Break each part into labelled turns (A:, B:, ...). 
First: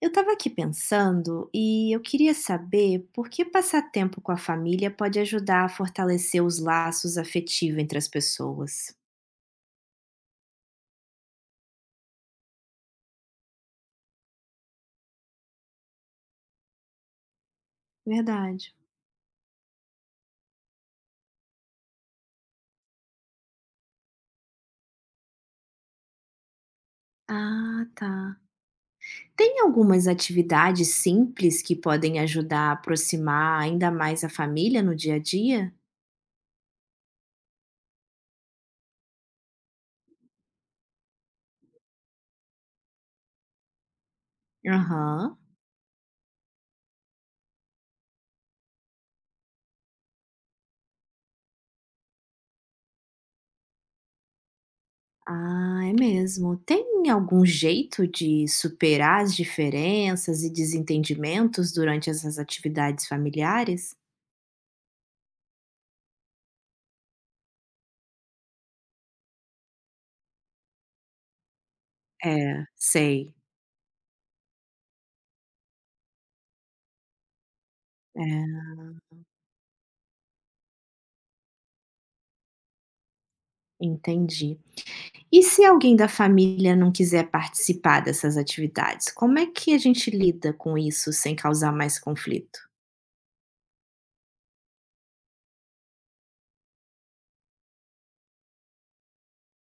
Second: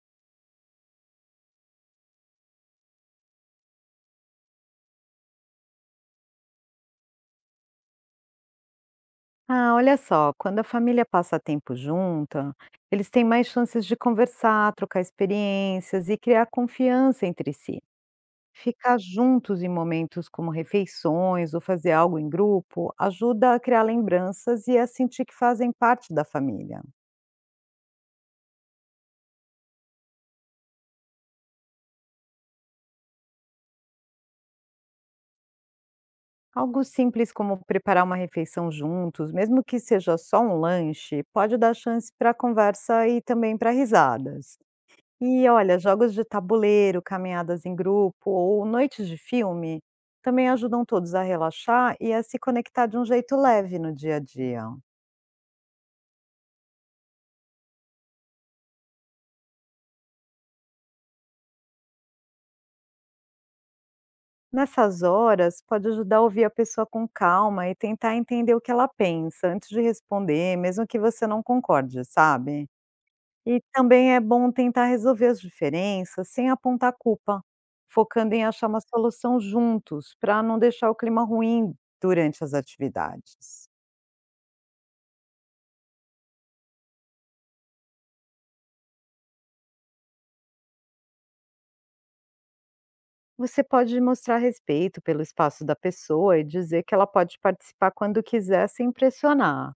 A: Eu estava aqui pensando e eu queria saber por que passar tempo com a família pode ajudar a fortalecer os laços afetivos entre as pessoas.
B: Ah, olha só, quando a família passa tempo junta, eles têm mais chances de conversar, trocar experiências e criar confiança entre si.
A: Verdade.
B: Ficar juntos em momentos como refeições ou fazer algo em grupo ajuda a criar lembranças e a sentir que fazem parte da família.
A: Ah, tá. Tem algumas atividades simples que podem ajudar a aproximar ainda mais a família no dia a dia?
B: Algo simples como preparar uma refeição juntos, mesmo que seja só um lanche, pode dar chance para conversa e também para risadas.
A: Aham.
B: E olha, jogos de tabuleiro, caminhadas em grupo ou noites de filme também ajudam todos a relaxar e a se conectar de um jeito leve no dia a dia.
A: Ah, é mesmo. Tem algum jeito de superar as diferenças e desentendimentos durante essas atividades familiares?
B: Nessas horas, pode ajudar a ouvir a pessoa com calma e tentar entender o que ela pensa antes de responder, mesmo que você não concorde,
A: É,
B: sabe?
A: sei.
B: E também é bom tentar resolver as diferenças sem apontar culpa, focando em
A: É,
B: achar uma solução juntos, para não deixar o clima ruim durante as atividades.
A: entendi. E se alguém da família não quiser participar dessas atividades, como é que a gente lida com isso sem causar mais conflito?
B: Você pode mostrar respeito pelo espaço da pessoa e dizer que ela pode participar quando quiser sem pressionar.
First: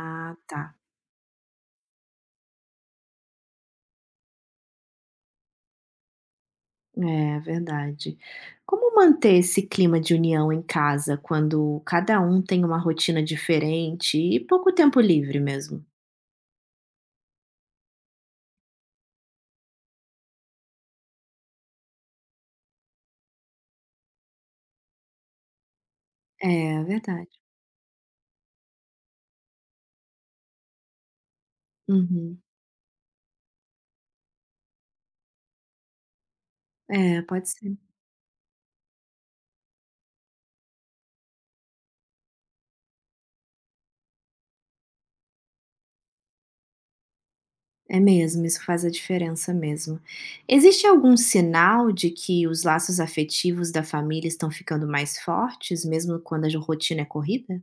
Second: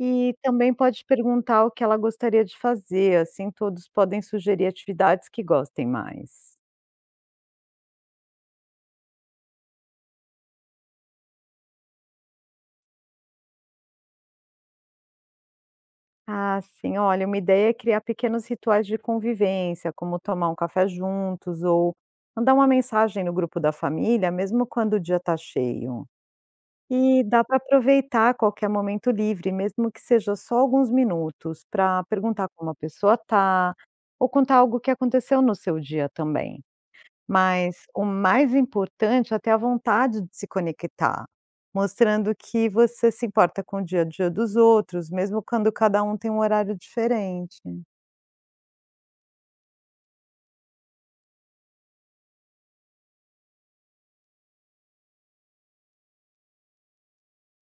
B: E
A: tá.
B: também pode perguntar o que ela gostaria de fazer, assim todos podem sugerir atividades que gostem mais.
A: É verdade. Como manter esse clima de união em casa quando cada um tem uma rotina diferente e pouco tempo livre mesmo?
B: Ah, sim, olha, uma ideia é criar pequenos rituais de convivência, como tomar um café juntos ou mandar uma mensagem no grupo da família, mesmo quando o dia está cheio.
A: É
B: E
A: verdade.
B: dá para aproveitar qualquer momento livre, mesmo que seja só alguns minutos, para
A: Uhum.
B: perguntar como a pessoa está, ou contar algo que aconteceu no seu dia também.
A: É, pode ser.
B: Mas o mais importante é ter a vontade de se conectar, mostrando que você se importa com o dia a dia dos outros, mesmo quando cada um tem um horário diferente.
A: É mesmo, isso faz a diferença mesmo. Existe algum sinal de que os laços afetivos da família estão ficando mais fortes, mesmo quando a rotina é corrida?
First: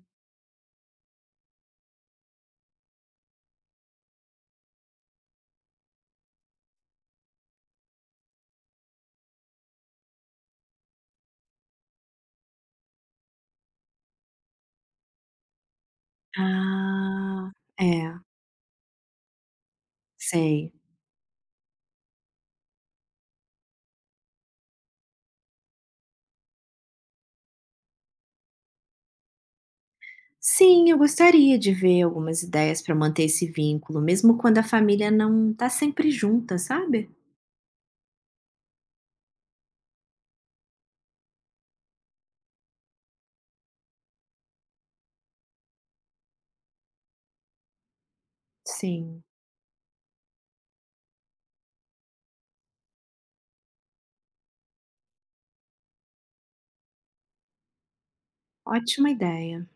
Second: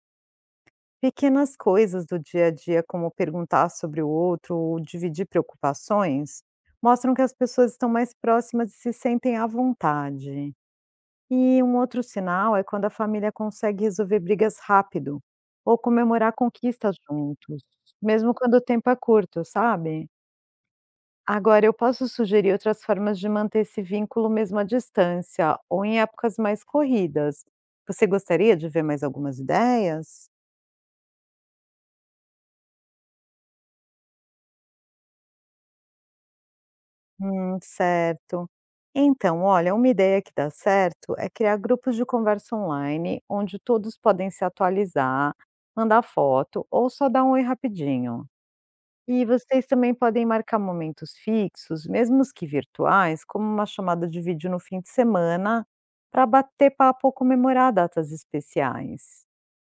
B: Pequenas coisas do dia a dia, como perguntar sobre o outro ou dividir preocupações, mostram que as pessoas estão mais próximas e se sentem à vontade. E um outro sinal é quando a família consegue resolver brigas rápido ou comemorar conquistas
A: Ah,
B: juntos,
A: é,
B: mesmo quando o tempo é curto, sabe?
A: sei.
B: Agora, eu posso sugerir outras formas de manter esse vínculo mesmo à distância ou em épocas mais corridas. Você gostaria de ver mais algumas ideias?
A: Sim, eu gostaria de ver algumas ideias para manter esse vínculo, mesmo quando a família não está sempre junta, sabe?
B: Certo. Então, olha, uma ideia que dá certo é criar grupos de conversa online, onde todos podem se atualizar, mandar foto ou só dar um oi rapidinho.
A: Sim,
B: E vocês também podem marcar momentos fixos, mesmo os que virtuais, como uma chamada de vídeo no fim de semana, para bater papo ou comemorar datas
A: ótima
B: especiais.
A: ideia.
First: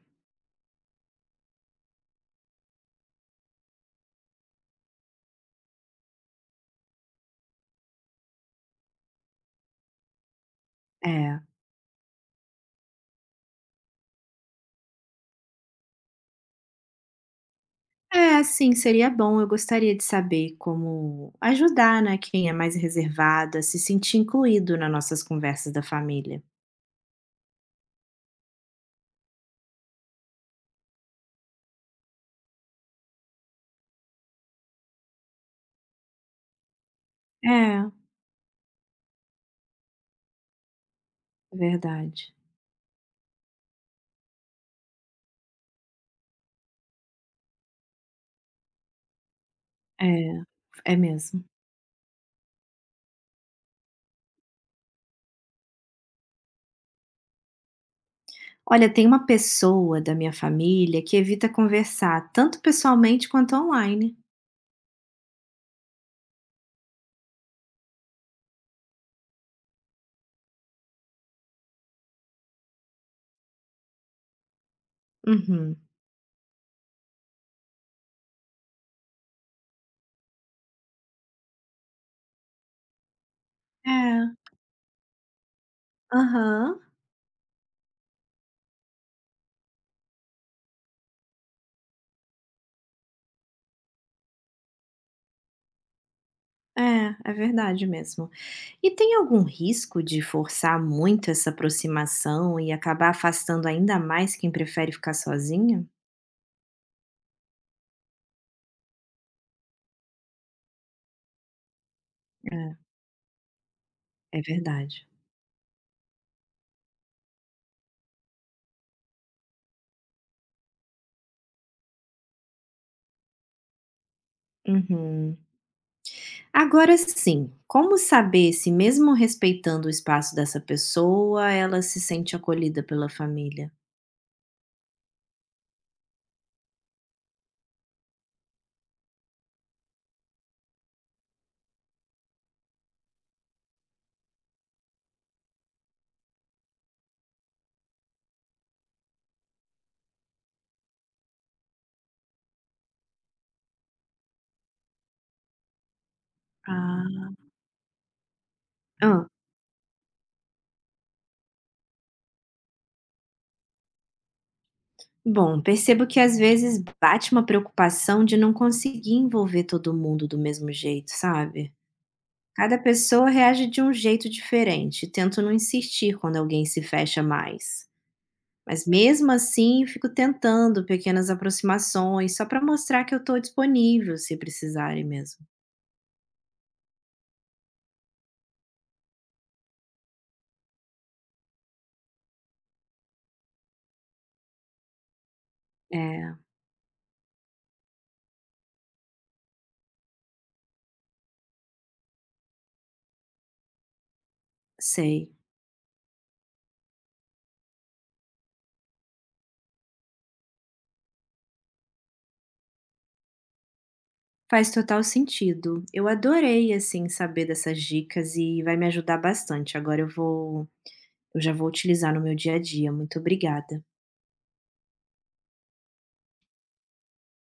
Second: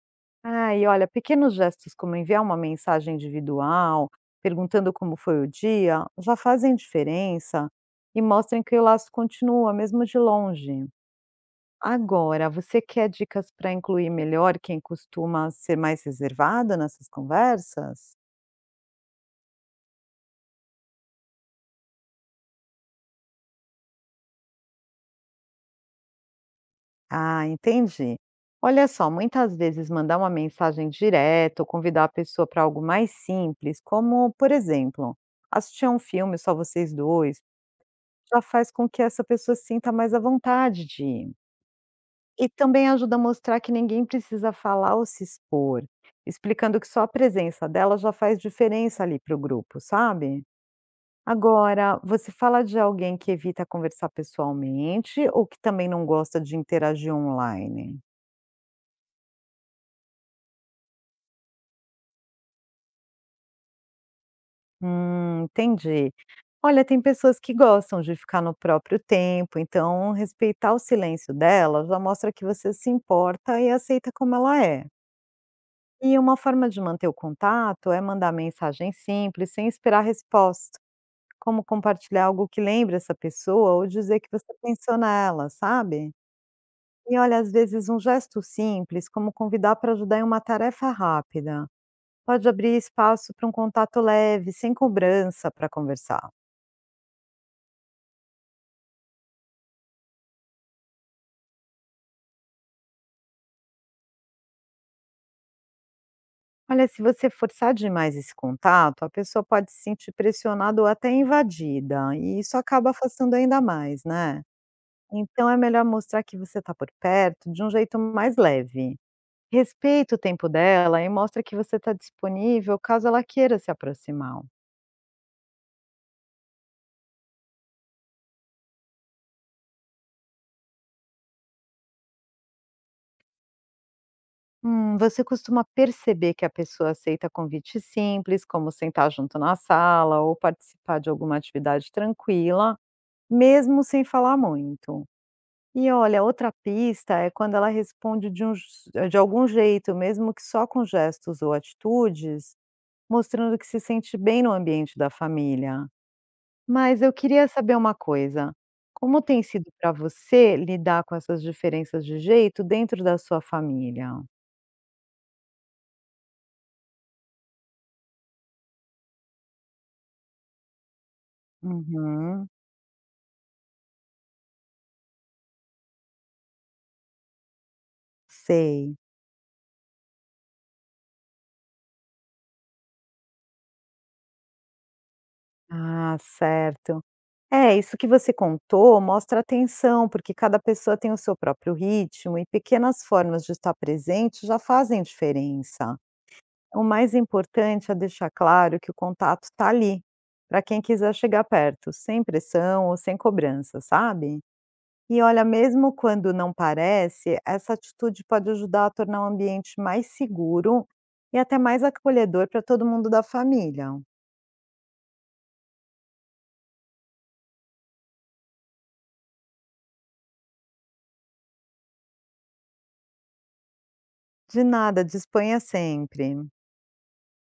B: Ah, e olha, pequenos gestos como enviar uma mensagem individual, perguntando como foi o dia, já fazem diferença e mostram que o laço continua, mesmo de longe.
A: É.
B: Agora, você quer dicas para incluir melhor quem costuma ser mais reservada nessas conversas?
A: É, sim, seria bom. Eu gostaria de saber como ajudar, né, quem é mais reservado a se sentir incluído nas nossas conversas da família.
B: Ah, entendi. Olha só, muitas vezes mandar uma mensagem direta ou convidar a pessoa para algo mais simples, como, por exemplo, assistir a um filme só vocês dois
A: É,
B: já faz com que essa pessoa sinta mais à vontade de ir.
A: verdade.
B: E também ajuda a mostrar que ninguém precisa falar ou se expor, explicando que só a presença dela já faz diferença ali para o grupo,
A: É,
B: sabe.
A: é mesmo.
B: Agora, você fala de alguém que evita conversar pessoalmente ou que também não gosta de interagir online?
A: Olha, tem uma pessoa da minha família que evita conversar tanto pessoalmente quanto online.
B: Entendi. Olha, tem pessoas que gostam de ficar no próprio tempo, então respeitar o silêncio dela já mostra que você se importa e aceita como ela é.
A: Uhum.
B: E uma forma de manter o contato é mandar mensagem simples, sem esperar resposta, como compartilhar algo que lembre essa pessoa ou dizer que você
A: É,
B: pensou nela, sabe?
A: aham.
B: E olha, às vezes um gesto simples, como convidar para ajudar em uma tarefa rápida, pode abrir espaço para um contato leve, sem cobrança para conversar.
A: É, é verdade mesmo. E tem algum risco de forçar muito essa aproximação e acabar afastando ainda mais quem prefere ficar sozinho?
B: Olha, se você forçar demais esse contato, a pessoa pode se sentir pressionada ou até invadida, e isso acaba afastando ainda mais,
A: É
B: né?
A: verdade.
B: Então é melhor mostrar que você está por perto de um jeito mais leve. Respeita o tempo dela e mostra que você está disponível caso ela queira se aproximar.
A: Uhum. Agora sim, como saber se mesmo respeitando o espaço dessa pessoa, ela se sente acolhida pela família?
B: Você costuma perceber que a pessoa aceita convites simples, como sentar junto na sala ou participar de alguma atividade tranquila, mesmo sem falar muito. E olha, outra pista é quando ela responde de algum jeito, mesmo que só com gestos ou atitudes, mostrando que se sente bem no ambiente da família. Mas eu
A: Ah.
B: queria saber uma coisa, como
A: Hã.
B: tem sido para você lidar com essas diferenças de jeito dentro da sua família?
A: Bom, percebo que às vezes bate uma preocupação de não conseguir envolver todo mundo do mesmo jeito, sabe?
B: Uhum,
A: Cada pessoa reage de um jeito diferente, tento não insistir quando alguém se fecha mais. Mas
B: sei.
A: mesmo assim, fico tentando pequenas aproximações só para mostrar que eu estou disponível se precisarem mesmo.
B: Ah, certo. É, isso que você contou mostra atenção, porque cada pessoa tem o seu próprio ritmo e pequenas formas de estar presente já fazem diferença.
A: É,
B: O mais importante é deixar claro que o contato está ali, para quem quiser chegar perto, sem pressão ou sem cobrança, sabe? E
A: sei.
B: olha, mesmo quando não parece, essa atitude pode ajudar a tornar o ambiente mais seguro e até mais acolhedor para todo mundo da família.
A: Faz total sentido. Eu adorei, assim, saber dessas dicas e vai me ajudar bastante. Agora eu já vou utilizar no meu dia a dia. Muito obrigada.
B: De nada, disponha sempre.